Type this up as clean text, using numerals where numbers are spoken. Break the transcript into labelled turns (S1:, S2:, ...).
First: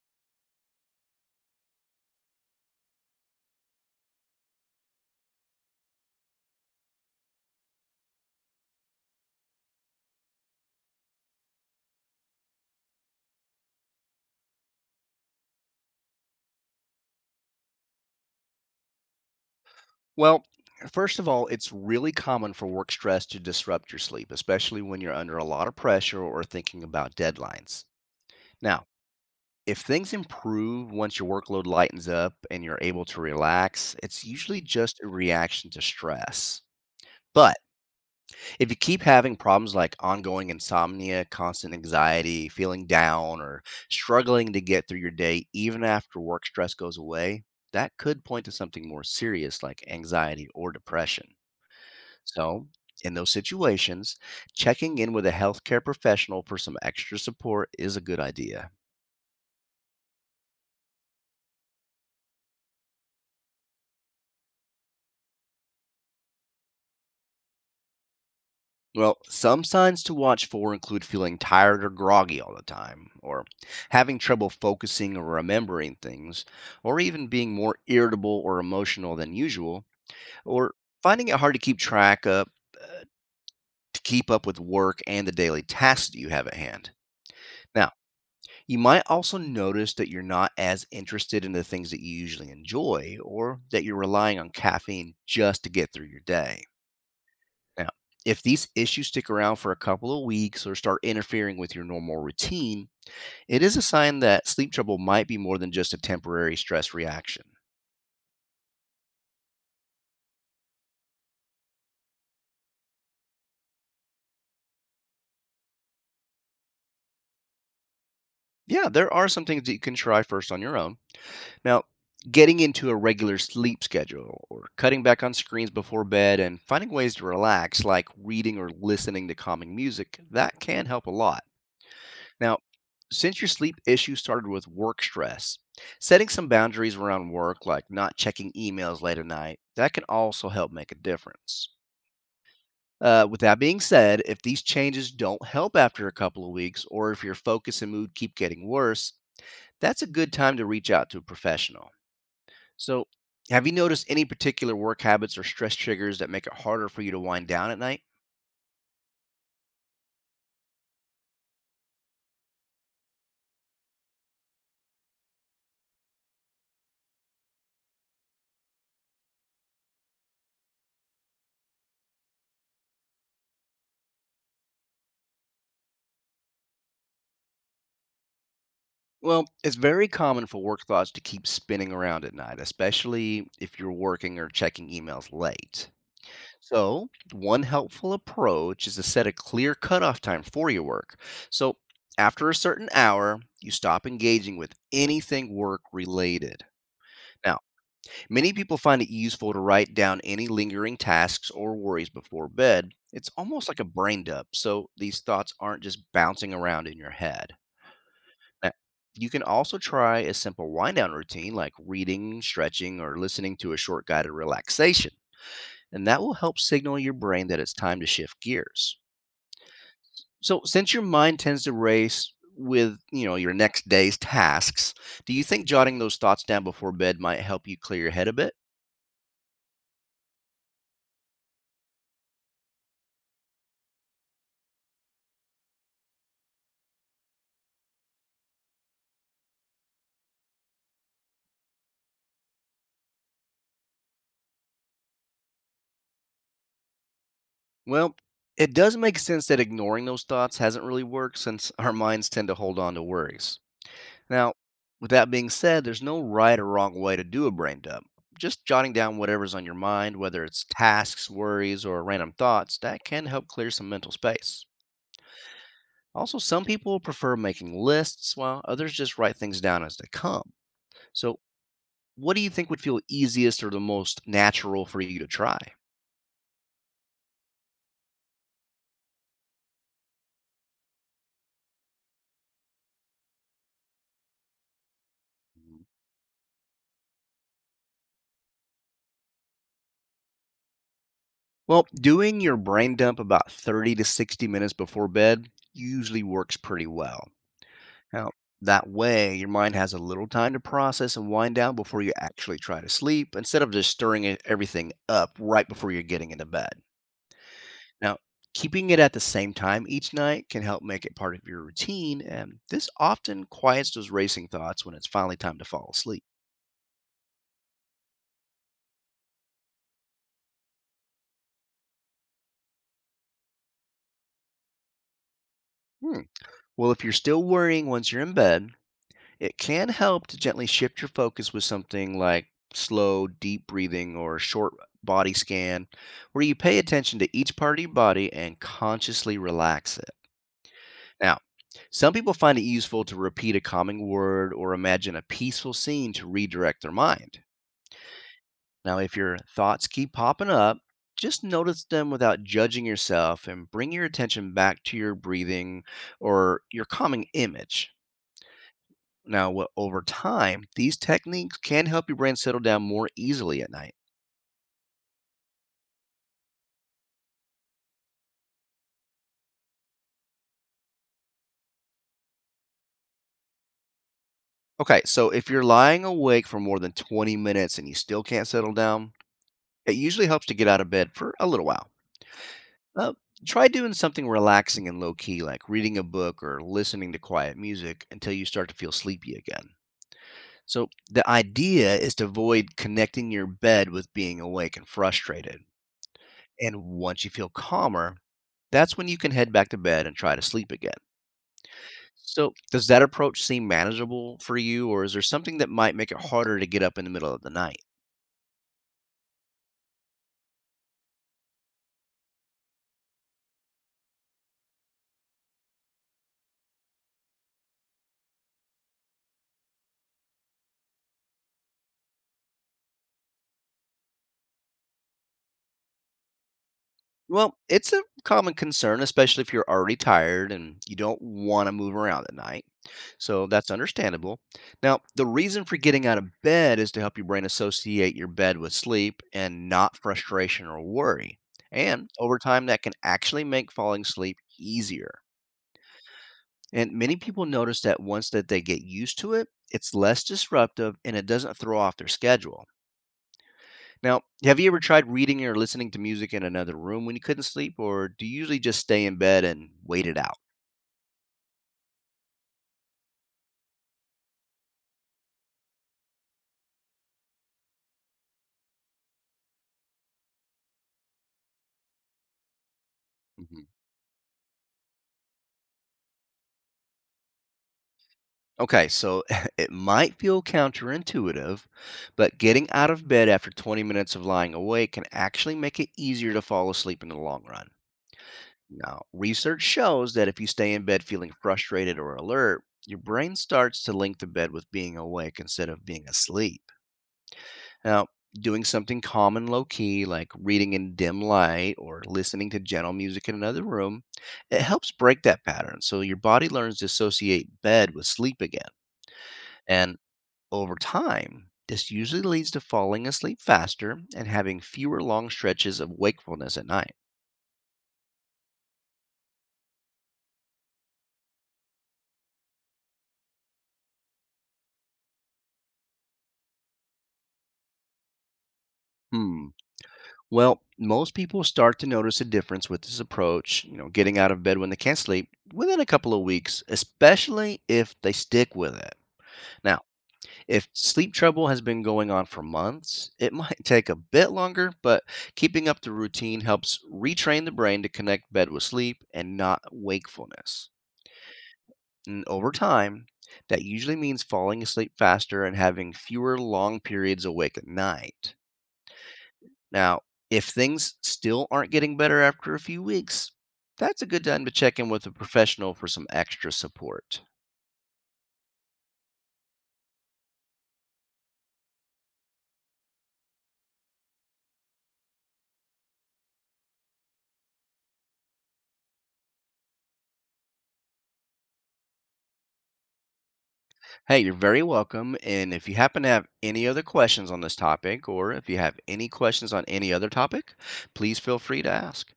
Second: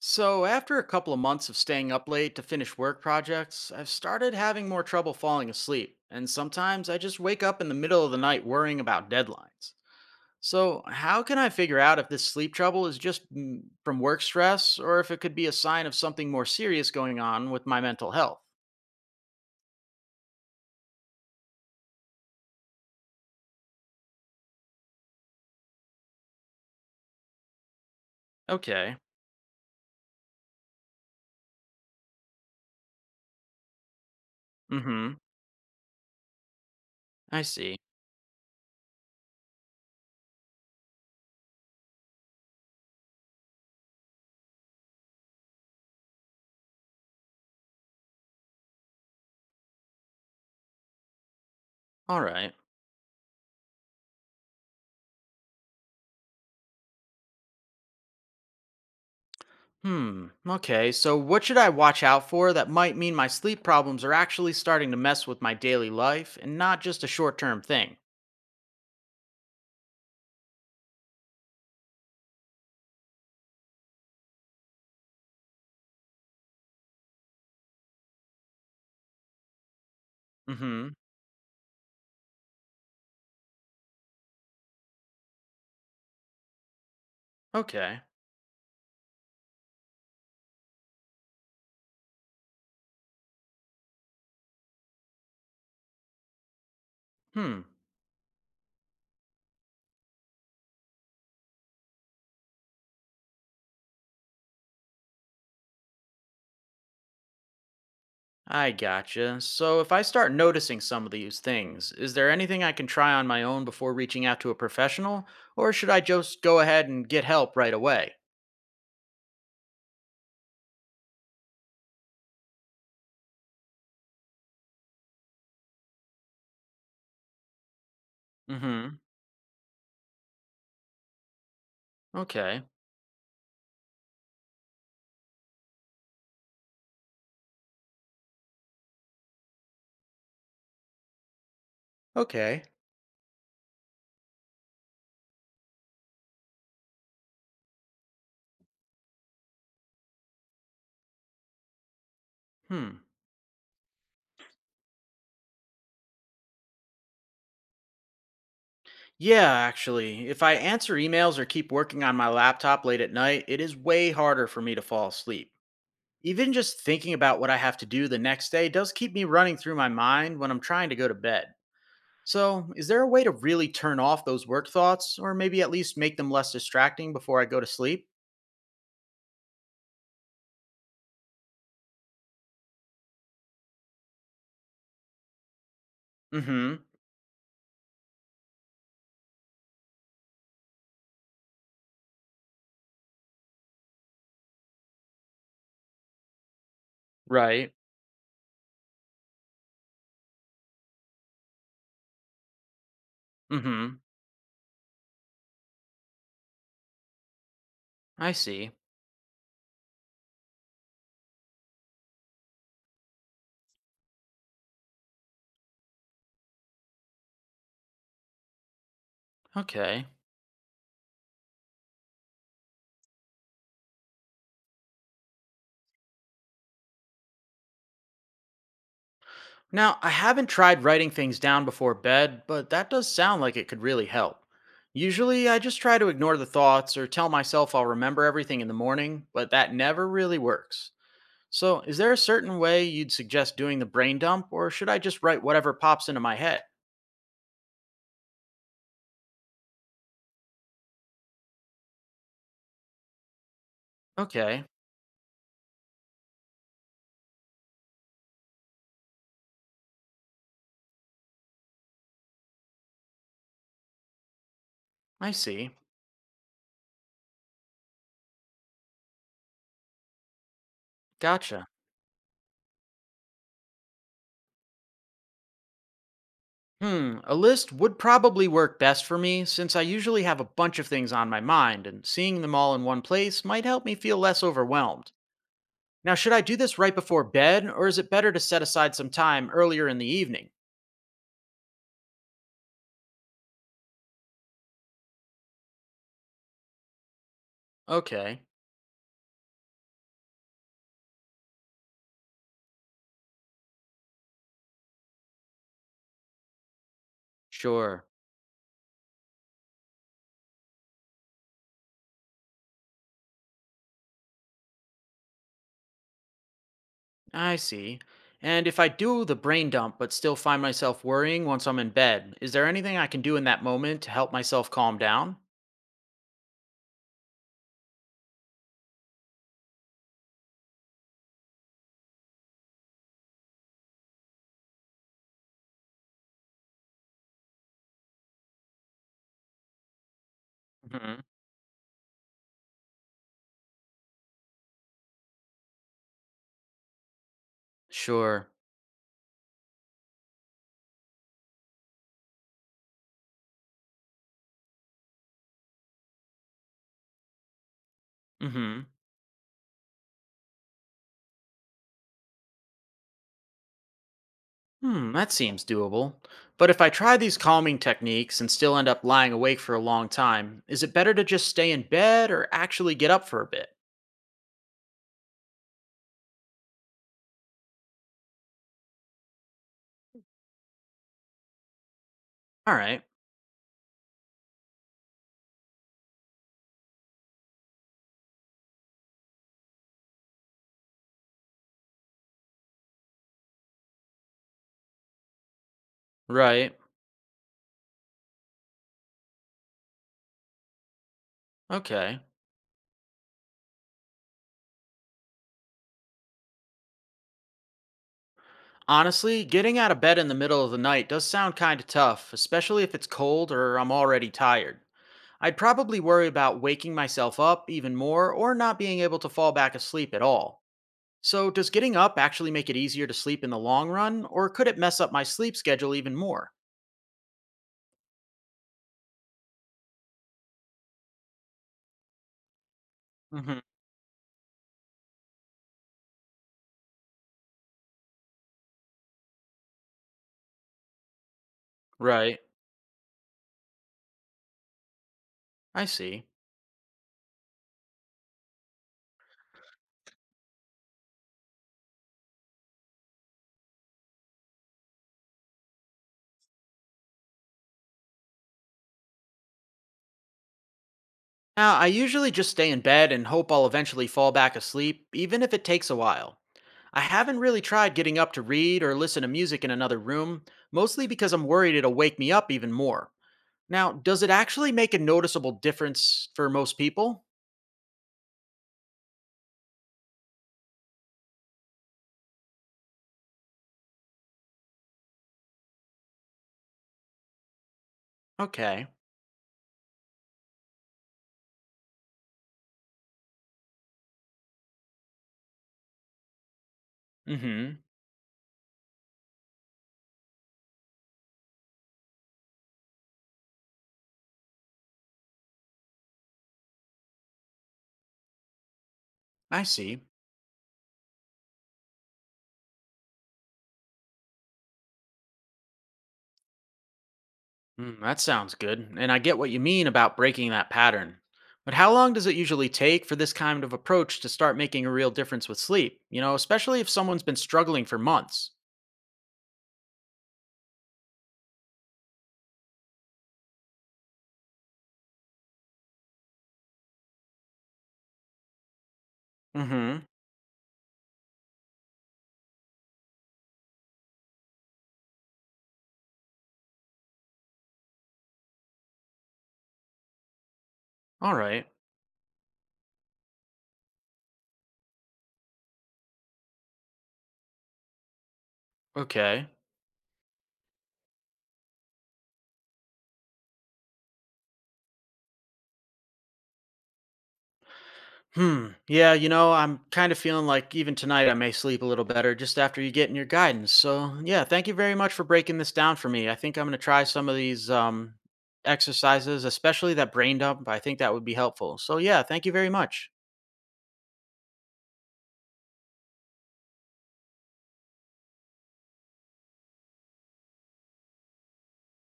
S1: So, after a couple of months of staying up late to finish work projects, I've started having more trouble falling asleep, and sometimes I just wake up in the middle of the night worrying about deadlines. So, how can I figure out if this sleep trouble is just from work stress or if it could be a sign of something more serious going on with my mental health?
S2: Well, first of all, it's really common for work stress to disrupt your sleep, especially when you're under a lot of pressure or thinking about deadlines. Now,
S1: Okay.
S2: if things improve once your workload lightens up and you're able to relax, it's usually
S1: Mm
S2: just a
S1: hmm.
S2: reaction to stress.
S1: I
S2: But
S1: see.
S2: if you keep having problems like ongoing insomnia, constant anxiety, feeling down, or struggling to get through your day even after work stress goes away, that could point to something more serious like anxiety or depression.
S1: All right.
S2: So, in those situations, checking in with a healthcare professional for some extra support is a good idea.
S1: Hmm. Okay. So, what should I watch out for that might mean my sleep problems are actually starting to mess with my daily life and not just a short term thing?
S2: Well, some signs to watch for include feeling tired or groggy all the time, or having trouble focusing or remembering things, or even being more irritable or emotional than usual, or
S1: Mm-hmm.
S2: finding it hard to keep track up uh, to keep up with work and the daily tasks that you have at hand. Now,
S1: Okay.
S2: you might also notice that you're not as interested in the things that you usually enjoy or that you're relying on caffeine just to get through your day.
S1: Hmm.
S2: Now, if these issues stick around for a couple of weeks or start interfering with your normal routine, it is a sign that sleep trouble might be more than just a temporary stress reaction.
S1: I gotcha. So, if I start noticing some of these things, is there anything I can try on my own before reaching out to a professional? Or should I just go ahead and get help right away?
S2: Yeah, there are some things that you can try first on your own Now, Getting into a regular sleep schedule or cutting back on screens before bed and finding ways to relax, like reading or
S1: Mm-hmm.
S2: listening to calming music, that can help a lot. Now,
S1: Okay.
S2: since your sleep issue started with work stress, setting some boundaries around work, like not checking emails late at night, that can also help make a difference.
S1: Okay.
S2: With that being said, if these changes don't help after a couple of weeks, or if your focus and mood keep getting worse, that's a good time to reach out to a professional.
S1: Hmm.
S2: So, have you noticed any particular work habits or stress triggers that make it harder for you to wind down at night?
S1: Yeah, actually, if I answer emails or keep working on my laptop late at night, it is way harder for me to fall asleep. Even just thinking about what I have to do the next day does keep me running through my mind when I'm trying to go to bed. So, is there a way to really turn off those work thoughts, or maybe at least make them less distracting before I go to sleep?
S2: Well, it's very common for work thoughts to keep spinning around at night, especially if you're working or checking emails late.
S1: Mm hmm.
S2: So, one helpful approach is to set a clear cutoff time for your work. So, after a certain hour, you stop engaging with anything work related. Now,
S1: Right.
S2: many people find it useful to write down any lingering tasks or worries before bed. It's
S1: Mm
S2: almost like a
S1: hmm.
S2: brain dump, so these thoughts aren't just bouncing around in your head.
S1: I
S2: Uh,
S1: see.
S2: You can also try a simple wind down routine like reading, stretching, or listening to a short guided relaxation, and that will help signal your brain that it's time to shift gears.
S1: Okay.
S2: So, since your mind tends to race with, you know, your next day's tasks, do you think jotting those thoughts down before bed might help you clear your head a bit?
S1: Now, I haven't tried writing things down before bed, but that does sound like it could really help. Usually, I just try to ignore the thoughts or tell myself I'll remember everything in the morning, but that never really works. So, is there a certain way you'd suggest doing the brain dump, or should I just write whatever pops into my head?
S2: Well, it does make sense that ignoring those thoughts hasn't really worked since our minds tend to hold on to worries. Now,
S1: Okay,
S2: with that being said, there's no right or wrong way to do a brain dump. Just jotting down whatever's on your mind, whether it's tasks, worries, or random thoughts, that can help clear some mental space.
S1: I see.
S2: Also, some people prefer making lists while others just write things down as they come. So,
S1: Gotcha.
S2: what do you think would feel easiest or the most natural for you to try?
S1: Hmm, a list would probably work best for me since I usually have a bunch of things on my mind, and seeing them all in one place might help me feel less overwhelmed. Now, should I do this right before bed, or is it better to set aside some time earlier in the evening?
S2: Well, doing your brain dump about 30 to 60 minutes before bed usually works pretty well. Now,
S1: Okay,
S2: that way, your mind has a little time to process and wind down before you actually try to sleep instead of just everything up right before you're getting into bed.
S1: sure,
S2: Now, keeping it at the same time each night can help make it part of your routine, and this often quiets those racing thoughts when it's finally time to fall asleep.
S1: I see. And if I do the brain dump but still find myself worrying once I'm in bed, is there anything I can do in that moment to help myself calm down?
S2: Hmm. Well, if you're still worrying once you're in bed, it can help to gently shift your focus with something like slow, deep breathing or a short body scan, where you pay attention to each part of your body and consciously relax it.
S1: Hmm.
S2: Now, some people find it useful to repeat a calming word or imagine a peaceful scene to redirect their mind.
S1: Sure.
S2: Now, if your thoughts keep popping up, just notice them without judging yourself and bring your attention back to your breathing or your calming image.
S1: Hmm.
S2: Now, what over time, these techniques can help your brain settle down more easily at night.
S1: Hmm, that seems doable. But if I try these calming techniques and still end up lying awake for a long time, is it better to just stay in bed or actually get up for a bit?
S2: Okay, so if you're lying awake for more than 20 minutes and you still can't settle down, it usually helps to get out of bed for a little while.
S1: All right.
S2: Uh, try doing something relaxing and low key, like reading a book or listening to quiet music until you start to feel sleepy again. So, the idea is to avoid connecting your bed with being awake and frustrated.
S1: Right.
S2: And once you feel calmer, that's when you can head back to bed and try to sleep again.
S1: Okay.
S2: So, does that approach seem manageable for you, or is there something that might make it harder to get up in the middle of the night?
S1: Honestly, getting out of bed in the middle of the night does sound kind of tough, especially if it's cold or I'm already tired. I'd probably worry about waking myself up even more or not being able to fall back asleep at all. So, does getting up actually make it easier to sleep in the long run, or could it mess up my sleep schedule even more?
S2: Well, it's a common concern, especially if you're already tired and you don't want to move around at night. So,
S1: Hmm.
S2: that's understandable. Now, the reason for getting out of bed is to help your brain associate your bed with sleep and not frustration or worry. And over
S1: Right.
S2: time, that can actually make falling asleep easier.
S1: I see.
S2: And many people notice that once that they get used to it, it's less disruptive and it doesn't throw off their schedule. Now, have you ever tried reading or listening to music in another room when you couldn't sleep, or do you usually just stay in bed and wait it out?
S1: Now, I usually just stay in bed and hope I'll eventually fall back asleep, even if it takes a while. I haven't really tried getting up to read or listen to music in another room, mostly because I'm worried it'll wake me up even more.
S2: Mhm.
S1: Now, does it actually make a noticeable difference for most people?
S2: Okay, so it might feel counterintuitive, but getting out of bed after 20 minutes of lying awake can actually make it easier to fall asleep in the long run.
S1: Okay.
S2: Now, research shows that if you stay in bed feeling frustrated or alert, your brain starts to link the bed with being awake instead of being asleep.
S1: Mm hmm.
S2: Now, doing something calm and low key, like reading in dim light or listening to gentle music in another room, it helps break that pattern so your body learns to associate bed with sleep again.
S1: I
S2: And
S1: see.
S2: over time, this usually leads to falling asleep faster and having fewer long stretches of wakefulness at night.
S1: Mm, that sounds good, and I get what you mean about breaking that pattern. But how long does it usually take for this kind of approach to start making a real difference with sleep? Especially if someone's been struggling for months.
S2: Hmm. Well, most people start to notice a difference with this approach, you know, getting out of bed when they can't sleep within a couple of weeks, especially if they stick with it. Now,
S1: Mm-hmm.
S2: if sleep trouble has been going on for months, it might take a bit longer, but keeping up the routine helps retrain the brain to connect bed with sleep and not wakefulness.
S1: All right.
S2: And over time, that usually means falling asleep faster and having fewer long periods awake at night.
S1: Okay.
S2: Now, if things still aren't getting better after a few weeks, that's a good time to check in with a professional for some extra support.
S1: Hmm. Yeah, I'm kind of feeling like even tonight I may sleep a little better just after you getting your guidance. So, yeah, thank you very much for breaking this down for me. I think I'm going to try some of these exercises, especially that brain dump. I think that would be helpful. So, yeah, thank you very much.
S2: Hey, you're very welcome. And if you happen to have any other questions on this topic, or if you have any questions on any other topic, please feel free to ask.